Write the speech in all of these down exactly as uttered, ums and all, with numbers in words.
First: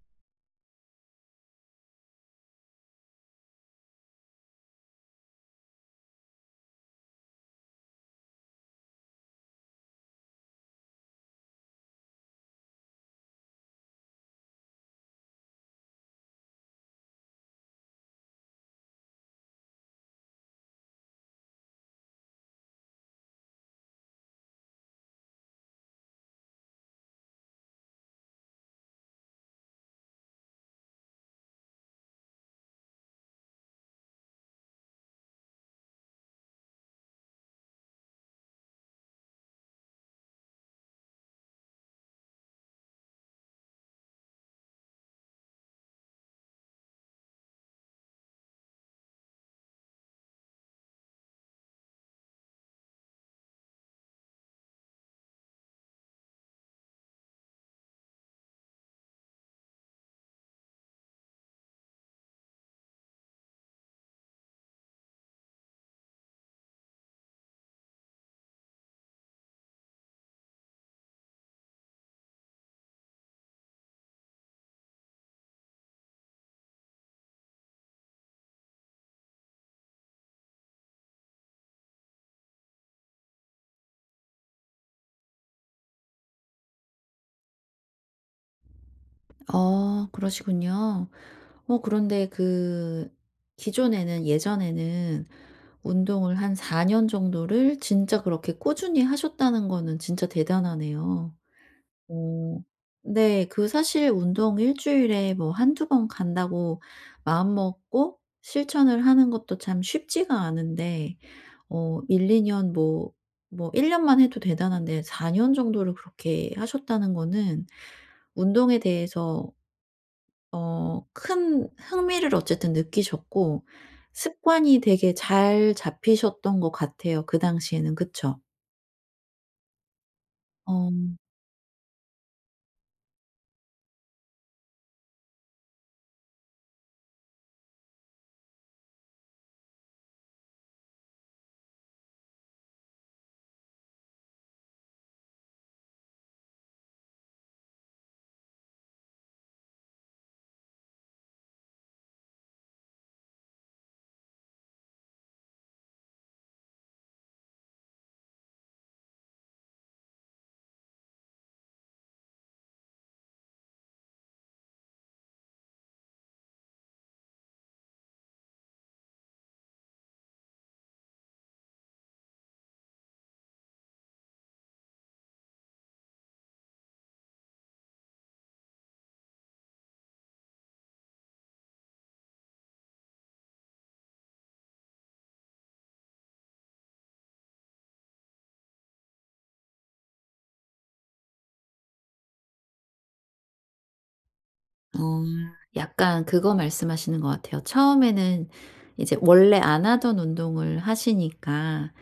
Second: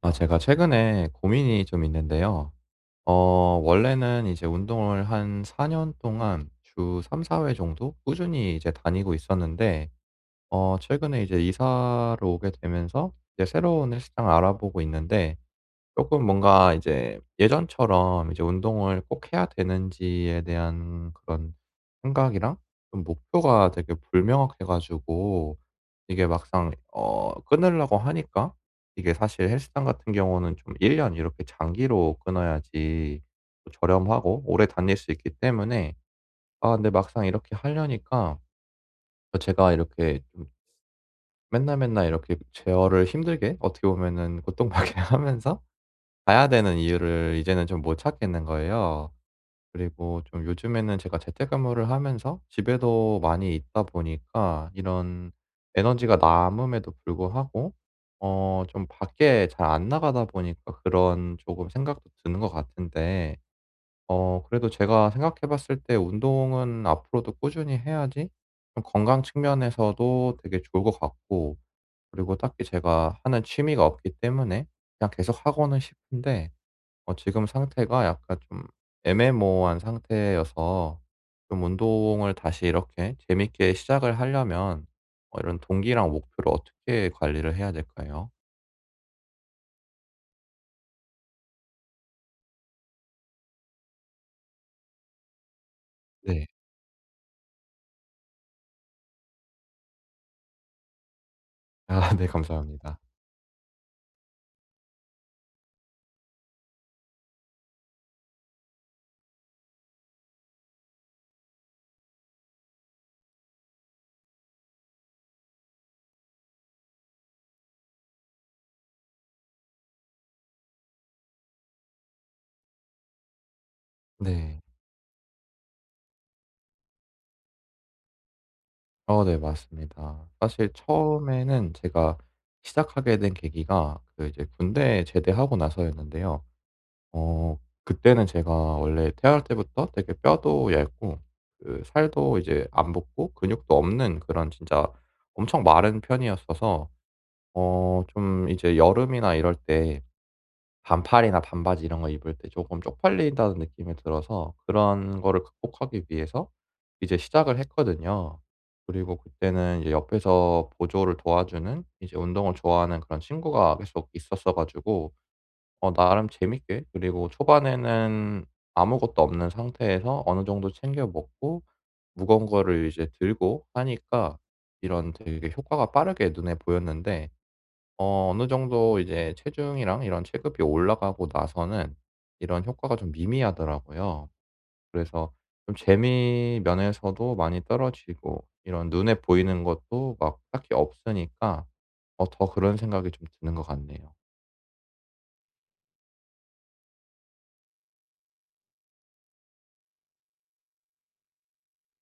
아, 제가 최근에 고민이 좀 있는데요. 어, 원래는 이제 운동을 한 사 년 동안 주 삼, 사 회 정도 꾸준히 이제 다니고 있었는데, 어, 최근에 이제 이사를 오게 되면서 이제 새로운 헬스장을 알아보고 있는데, 조금 뭔가 이제 예전처럼 이제 운동을 꼭 해야 되는지에 대한 그런 생각이랑 좀 목표가 되게 불명확해 가지고 이게 막상 어 끊으려고 하니까 이게 사실 헬스장 같은 경우는 좀 일 년 이렇게 장기로 끊어야지 또 저렴하고 오래 다닐 수 있기 때문에 아, 근데 막상 이렇게 하려니까 어 제가 이렇게 좀 맨날, 맨날 이렇게 제어를 힘들게 어떻게 보면은 고통받게 하면서 가야 되는 이유를 이제는 좀 못 찾겠는 거예요. 그리고 좀 요즘에는 제가 재택근무를 하면서 집에도 많이 있다 보니까 이런 에너지가 남음에도 불구하고 어 좀 밖에 잘 안 나가다 보니까 그런 조금 생각도 드는 것 같은데, 어 그래도 제가 생각해 봤을 때 운동은 앞으로도 꾸준히 해야지 좀 건강 측면에서도 되게 좋을 것 같고, 그리고 딱히 제가 하는 취미가 없기 때문에 그냥 계속하고는 싶은데 어 지금 상태가 약간 좀 애매모호한 상태여서 좀 운동을 다시 이렇게 재밌게 시작을 하려면 어 이런 동기랑 목표를 어떻게 관리를 해야 될까요? 어 그러시군요. 어 그런데 그 기존에는 예전에는 운동을 네. 한 사 년 정도를 진짜 그렇게 꾸준히 하셨다는 거는 진짜 대단하네요. 아, 네, 어, 감사합니다. 네. 그 사실 운동 일 주일에 뭐 한두 번 간다고 마음 먹고 실천을 하는 것도 참 쉽지가 않은데 어 1-2 년 뭐 뭐 일 년만 해도 대단한데 사 년 정도를 그렇게 하셨다는 거는 운동에 대해서 어 큰 흥미를 어쨌든 느끼셨고 네. 습관이 되게 잘 잡히셨던 것 같아요, 그 당시에는. 그쵸? 어 네, 맞습니다. 사실 어. 처음에는 제가 시작하게 된 계기가 그 이제 군대 제대하고 나서였는데요. 어 그때는 제가 원래 태어날 때부터 되게 뼈도 얇고 그 살도 이제 안 붙고 근육도 없는 그런 진짜 엄청 마른 편이었어서 어 좀 이제 여름이나 이럴 때 반팔이나 반바지 이런 거 입을 때 조금 쪽팔린다는 느낌이 들어서 그런 거를 극복하기 위해서 이제 시작을 했거든요. 그리고 그때는 이제 옆에서 보조를 도와주는 이제 운동을 좋아하는 그런 친구가 계속 있었어 가지고 어 나름 재밌게, 그리고 초반에는 아무것도 없는 상태에서 어느 정도 챙겨 먹고 무거운 거를 이제 들고 하니까 이런 되게 효과가 빠르게 눈에 보였는데, 어 어느 정도 이제 체중이랑 이런 체급이 올라가고 나서는 이런 효과가 좀 미미하더라고요. 그래서 좀 재미 면에서도 많이 떨어지고 이런 눈에 보이는 것도 막 딱히 없으니까 어 더 그런 생각이 좀 드는 것 같네요. 어 약간 그거 말씀하시는 것 같아요. 처음에는 이제 원래 안 하던 운동을 하시니까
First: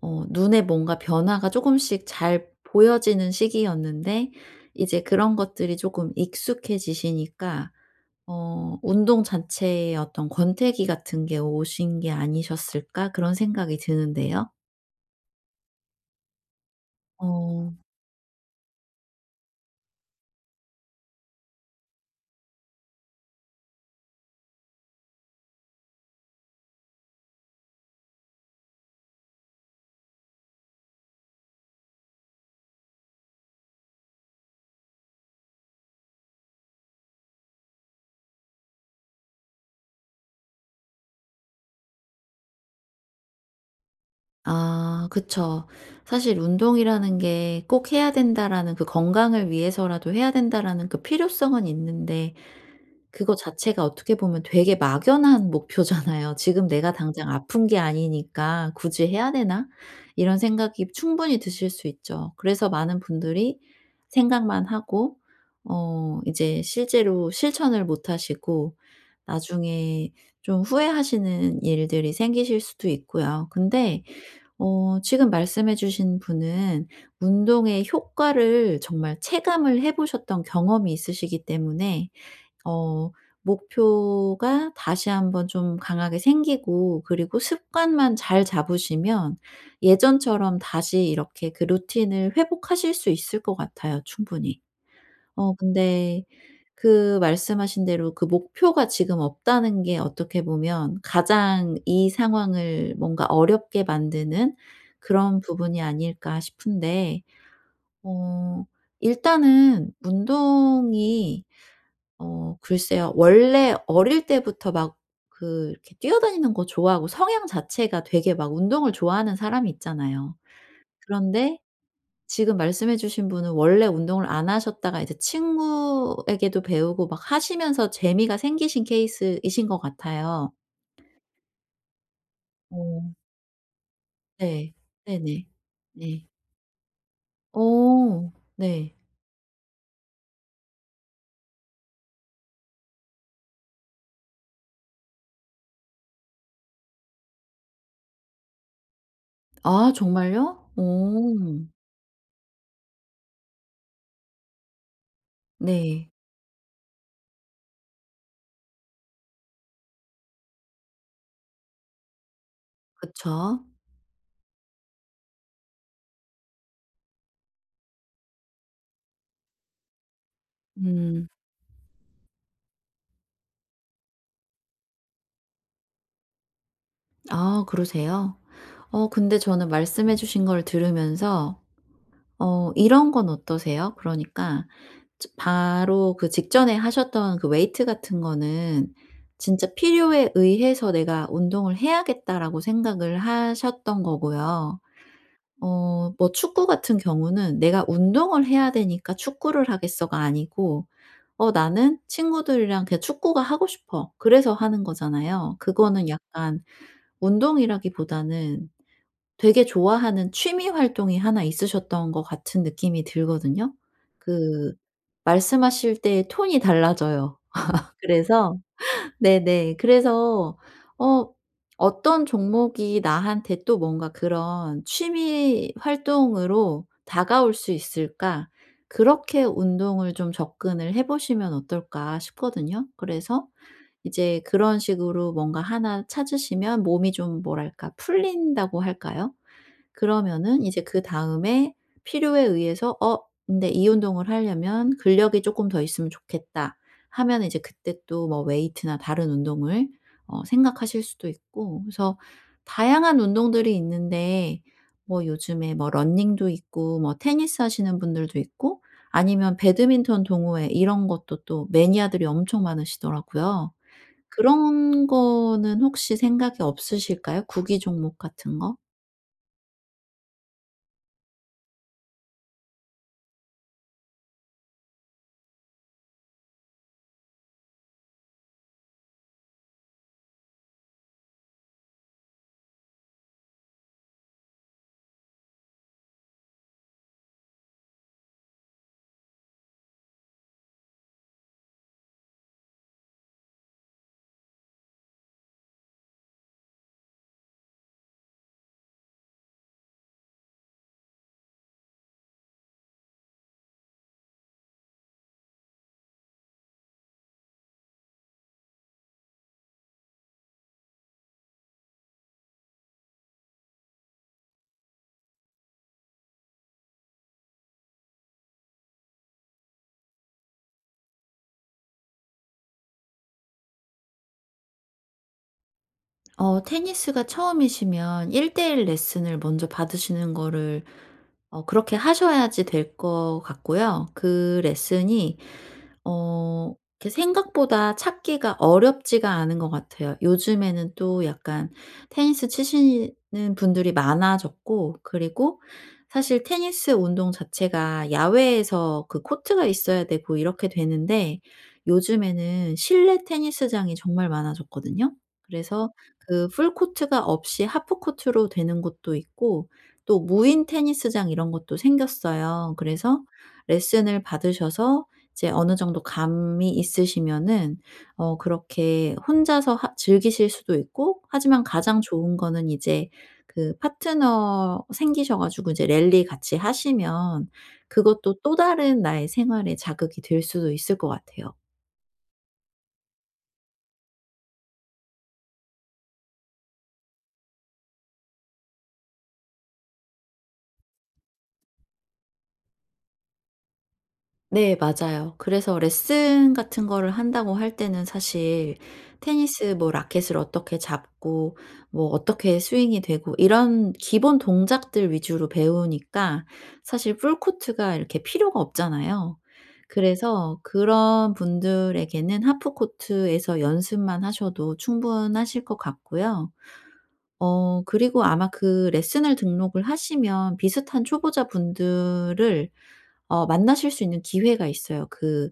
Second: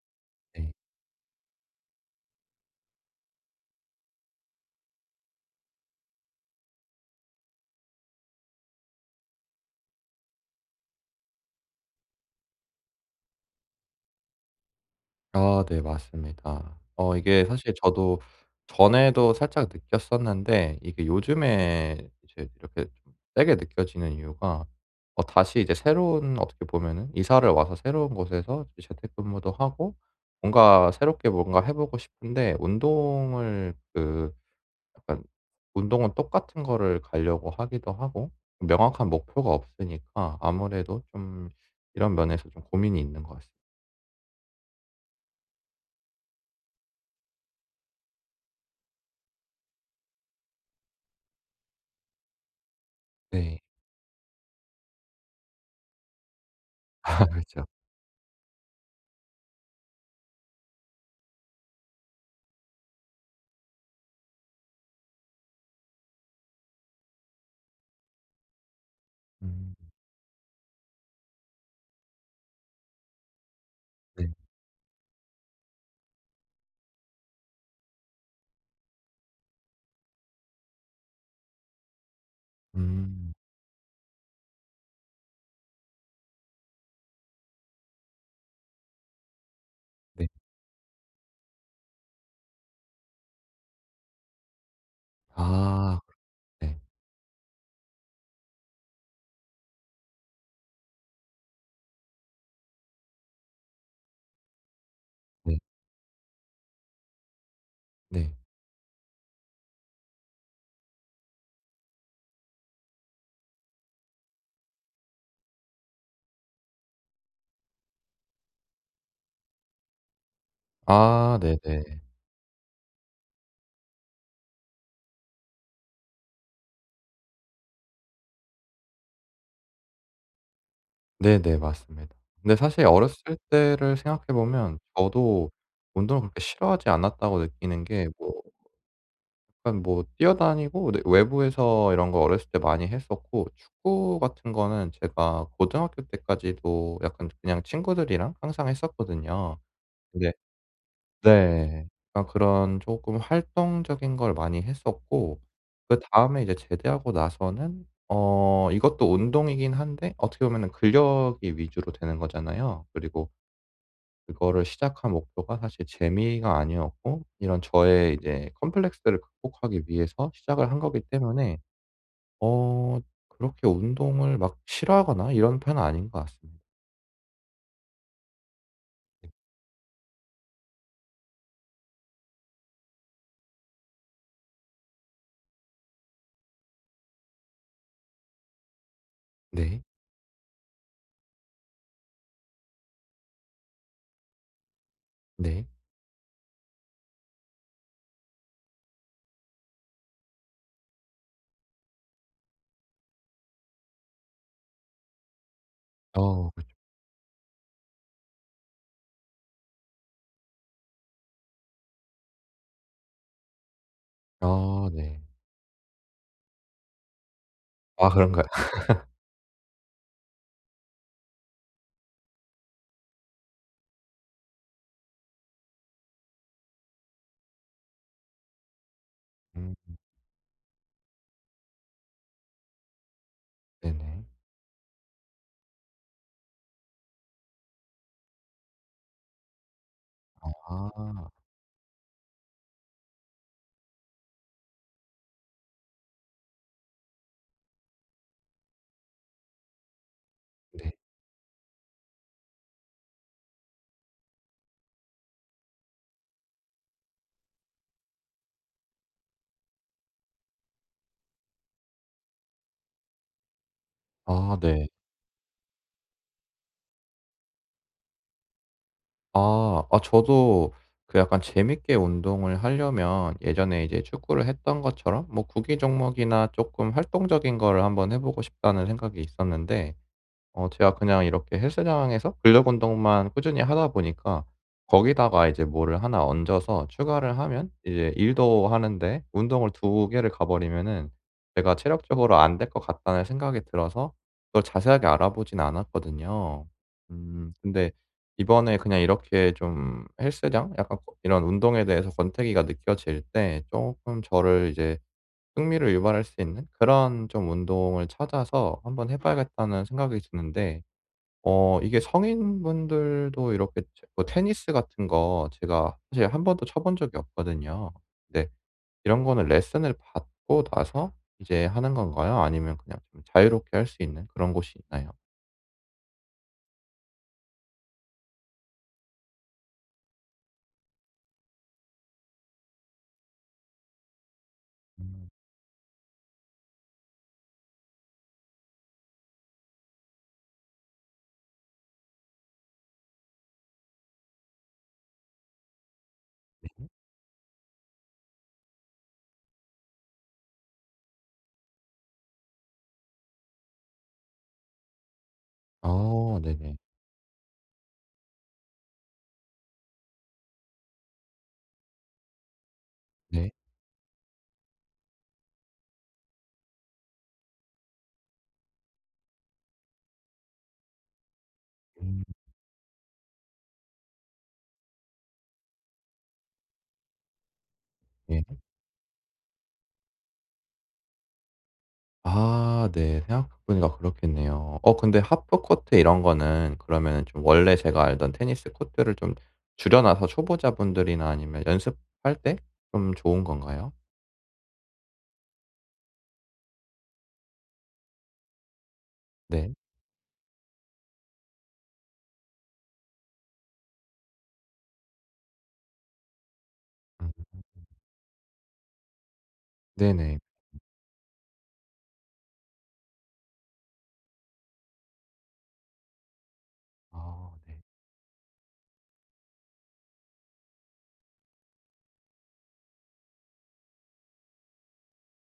어 눈에 네. 뭔가 변화가 조금씩 잘 보여지는 시기였는데, 이제 그런 것들이 조금 익숙해지시니까 어 '운동 자체의 어떤 권태기 같은 게 오신 게 아니셨을까?' 그런 생각이 드는데요. 아, 네, 맞습니다. 어 이게 어. 사실 저도 전에도 살짝 느꼈었는데 이게 요즘에 이제 이렇게 좀 세게 느껴지는 이유가, 어 다시 이제 새로운, 어떻게 보면은 이사를 와서 새로운 곳에서 이제 재택근무도 하고 뭔가 새롭게 뭔가 해 보고 싶은데 운동을 그 약간 운동은 똑같은 거를 가려고 하기도 하고 명확한 목표가 없으니까 아무래도 좀 이런 면에서 좀 고민이 있는 것 같습니다. 아 그쵸. 사실 운동이라는 게 꼭 해야 된다라는, 그 건강을 위해서라도 해야 된다라는 그 필요성은 있는데, 그거 네. 자체가 어떻게 보면 되게 막연한 목표잖아요. '지금 내가 당장 그렇죠. 아픈 게 아니니까 굳이 해야 되나?' 이런 생각이 충분히 드실 수 있죠. 그래서 많은 분들이 생각만 하고 어 이제 실제로 실천을 못 하시고 음. 나중에 좀 후회하시는 일들이 생기실 수도 있고요. 근데 네. 어 지금 말씀해 주신 분은 운동의 효과를 정말 체감을 해 보셨던 경험이 있으시기 때문에 어 음. 목표가 다시 한번 좀 강하게 생기고, 그리고 습관만 잘 잡으시면 네. 예전처럼 다시 이렇게 그 루틴을 회복하실 수 있을 것 같아요, 충분히. 어 아, 근데 네. 그 말씀하신 대로 그 목표가 지금 없다는 게 어떻게 보면 가장 이 상황을 뭔가 어렵게 만드는 그런 네. 부분이 아닐까 싶은데 네. 어 일단은 운동이, 어 글쎄요. 원래 어릴 때부터 막 그 이렇게 뛰어다니는 거 좋아하고 성향 자체가 되게 막 운동을 좋아하는 사람이 있잖아요. 아, 그런데 네네. 지금 말씀해 주신 분은 원래 운동을 안 하셨다가 이제 친구에게도 배우고 막 하시면서 재미가 생기신 케이스이신 것 같아요. 네네, 맞습니다. 근데 사실 어. 어렸을 때를 생각해 네. 보면 네네. 저도 운동을 네. 그렇게 싫어하지 않았다고 느끼는 게, 뭐 어 네. 약간 뭐 뛰어다니고, 네, 외부에서 이런 거 어렸을 때 많이 했었고, 축구 같은 거는 제가 고등학교 때까지도 약간 그냥 친구들이랑 항상 했었거든요. 아 근데 정말요? 어. 네. 그러니까 그런 쪼끔 활동적인 걸 많이 했었고, 네. 그다음에 이제 제대하고 나서는, 어 이것도 운동이긴 한데 어떻게 보면은 근력이 위주로 되는 거잖아요. 그리고 그쵸. 그거를 시작한 목표가 사실 재미가 아니었고 이런 저의 이제 컴플렉스를 극복하기 위해서 시작을 한 거기 음. 때문에 어 그렇게 운동을 막 싫어하거나 이런 편은 아닌 것 같습니다. 아 그러세요? 어 네. 근데 저는 말씀해 주신 걸 들으면서 어 이런 건 어떠세요? 그러니까 저 바로 그 직전에 하셨던 그 웨이트 같은 거는 진짜 네. 필요에 의해서 '내가 운동을 해야겠다.'라고 생각을 하셨던 거고요. 네. 어 뭐 축구 같은 경우는 '내가 운동을 해야 되니까 축구를 하겠어.'가 아니고 '어 나는 친구들이랑 그냥 축구가 하고 싶어.' 그래서 하는 거잖아요. 그거는 어. 약간 그 운동이라기보다는 되게 좋아하는 취미 활동이 하나 있으셨던 것 같은 느낌이 들거든요. 그 아, 네. 말씀하실 때 톤이 달라져요. 아, 그런가요? 그래서 네네. 그래서 어 어떤 종목이 나한테 또 뭔가 그런 취미 활동으로 다가올 수 있을까? 그렇게 음. 운동을 좀 접근을 해 보시면 어떨까 싶거든요. 그래서 네네. 이제 그런 식으로 뭔가 하나 찾으시면 몸이 좀 뭐랄까 풀린다고 할까요? 그러면은 이제 아, 그다음에 필요에 의해서 '어 근데 이 운동을 하려면 근력이 조금 더 있으면 좋겠다.' 하면 이제 그때 또 뭐 웨이트나 다른 운동을 어 네. 생각하실 수도 있고. 그래서 다양한 운동들이 있는데 뭐 요즘에 뭐 러닝도 있고, 뭐 테니스 하시는 분들도 있고, 아니면 배드민턴 동호회 이런 것도 또 매니아들이 엄청 많으시더라고요. 아, 네. 그런 거는 혹시 생각이 없으실까요? 구기 종목 같은 거? 아, 아, 저도 그 약간 재밌게 운동을 하려면 예전에 이제 축구를 했던 것처럼 뭐 구기 종목이나 쪼끔 활동적인 거를 한번 해 보고 싶다는 생각이 있었는데 어 제가 그냥 이렇게 헬스장에서 근력 운동만 꾸준히 하다 보니까 거기다가 이제 뭐를 하나 얹어서 추가를 하면 이제 일도 하는데 운동을 두 개를 가 버리면은 제가 '체력적으로 안 될 것 같다.'는 생각이 들어서 그걸 자세하게 알아보진 않았거든요. 음 근데 이번에 그냥 이렇게 좀 헬스장 약간 거- 이런 운동에 대해서 권태기가 느껴질 때 조금 저를 이제 흥미를 유발할 수 있는 그런 좀 운동을 찾아서 한번 해 봐야겠다는 생각이 드는데, 어 이게 성인분들도 이렇게 체 뭐 테니스 같은 거 제가 사실 한 번도 쳐본 적이 없거든요. 근데 이런 거는 레슨을 받고 나서 이제 하는 건가요? 아니면 그냥 좀 자유롭게 할 수 있는 그런 곳이 있나요? 어 테니스가 처음이시면 일대일 레슨을 먼저 받으시는 거를 어 그렇게 하셔야지 될 것 같고요. 그 음. 레슨이 어 이렇게 생각보다 찾기가 어렵지가 않은 것 같아요. 요즘에는 또 약간 테니스 치시는 분들이 많아졌고, 그리고 사실 음, 네. 테니스 운동 자체가 야외에서 그 코트가 있어야 되고 이렇게 되는데, 요즘에는 실내 테니스장이 정말 많아졌거든요. 그래서 아, 그 풀 네네. 코트가 없이 하프 코트로 되는 곳도 있고, 또 무인 테니스장 이런 것도 생겼어요. 그래서 네. 레슨을 받으셔서 이제 어느 정도 감이 있으시면은 어 그렇게 혼자서 하 즐기실 수도 있고, 하지만 가장 음, 좋은 거는 이제 그 파트너 생기셔 가지고 이제 랠리 같이 하시면 그것도 예. 또 다른 나의 생활에 자극이 될 수도 있을 것 같아요. 아, 네. 생각해 보니까 그렇겠네요. 어 근데 하프 코트 이런 거는 그러면은 좀 원래 제가 알던 테니스 코트를 좀 줄여 놔서 초보자분들이나 아니면 연습할 때 좀 좋은 건가요? 네, 맞아요. 그래서 레슨 같은 거를 한다고 할 때는 사실 네. 테니스 뭐 라켓을 어떻게 잡고 뭐 어떻게 스윙이 되고 이런 기본 동작들 위주로 배우니까 사실 음. 풀코트가 이렇게 필요가 없잖아요. 네네. 그래서 그런 분들에게는 하프코트에서 연습만 하셔도 충분하실 것 같고요. 아, 네. 어 그리고 아마 그 레슨을 등록을 하시면 비슷한 초보자분들을 어 만나실 수 있는 기회가 있어요. 그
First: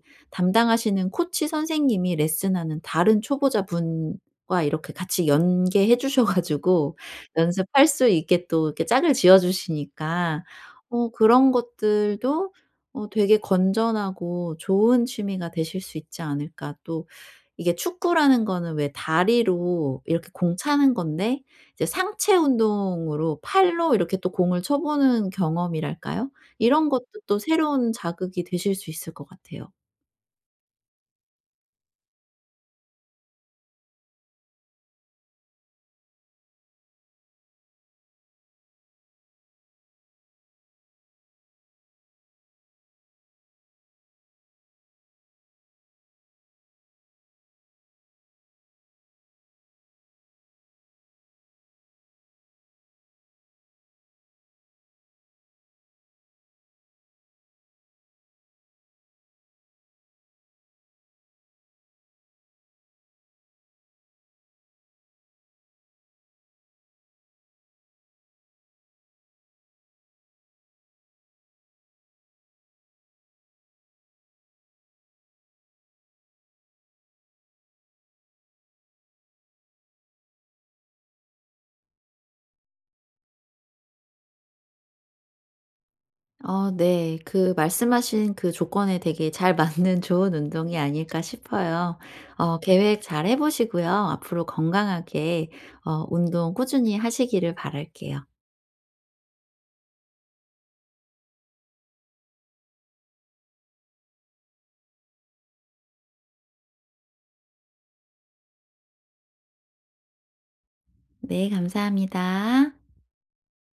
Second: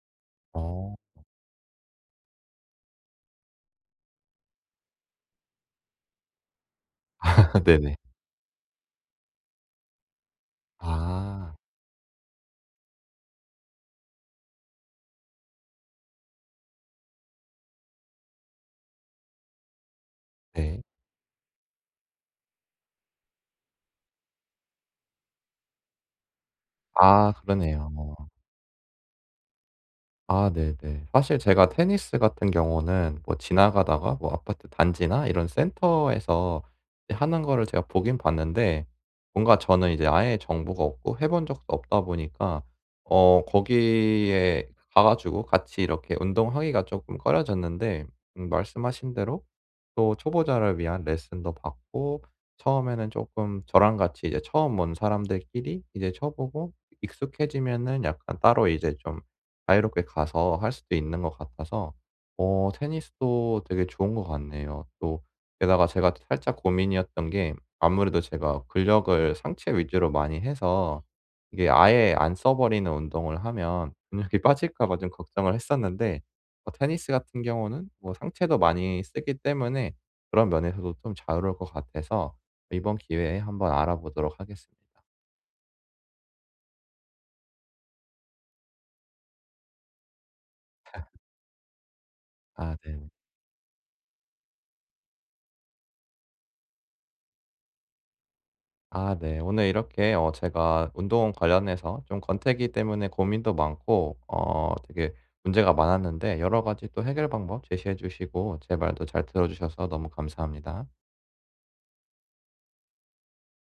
어. 담당하시는 코치 선생님이 레슨하는 다른 초보자분과 이렇게 같이 연계해 주셔 가지고 연습할 네네. 수 있게 또 이렇게 짝을 지어 주시니까 어 그런 아, 것들도 어 되게 건전하고 좋은 취미가 되실 수 있지 않을까. 또 이게 축구라는 거는 왜 다리로 이렇게 공 네. 차는 건데, 이제 상체 운동으로 팔로 이렇게 또 공을 쳐 보는 경험이랄까요? 이런 것도 아, 또 그러네요. 새로운 자극이 되실 수 있을 것 같아요. 아, 네네. 사실 제가 테니스 같은 경우는 뭐 지나가다가 뭐 아파트 단지나 이런 센터에서 하는 거를 제가 보긴 봤는데 뭔가 저는 이제 아예 정보가 없고 해본 적도 없다 보니까 어 거기에 가 가지고 같이 이렇게 운동하기가 조금 꺼려졌는데, 음 말씀하신 대로 또 초보자를 위한 레슨도 받고 처음에는 조금 저랑 같이 이제 처음 온 사람들끼리 이제 쳐보고 익숙해지면은 약간 따로 이제 좀 자유롭게 가서 할 수도 있는 것 같아서 어 테니스도 되게 좋은 것 같네요. 또 게다가 제가 살짝 고민이었던 게 아무래도 제가 근력을 상체 위주로 많이 해서 이게 아예 안 써 버리는 운동을 하면 근육이 빠질까 봐 좀 걱정을 했었는데 어 테니스 같은 경우는 뭐 상체도 많이 쓰기 때문에 그런 면에서도 좀 자유로울 것 같아서 이번 기회에 한번 알아보도록 하겠습니다. 어, 네. 그 말씀하신 그 조건에 되게 잘 맞는 좋은 운동이 아닐까 싶어요. 어 아, 계획 네. 잘 해 보시고요. 앞으로 건강하게 어 운동 꾸준히 하시기를 바랄게요. 아, 네. 오늘 이렇게 어 제가 운동 관련해서 좀 권태기 때문에 고민도 많고 어 되게 문제가 많았는데 여러 가지 또 해결 방법 제시해 주시고 제 말도 잘 들어 주셔서 너무 감사합니다. 네, 감사합니다.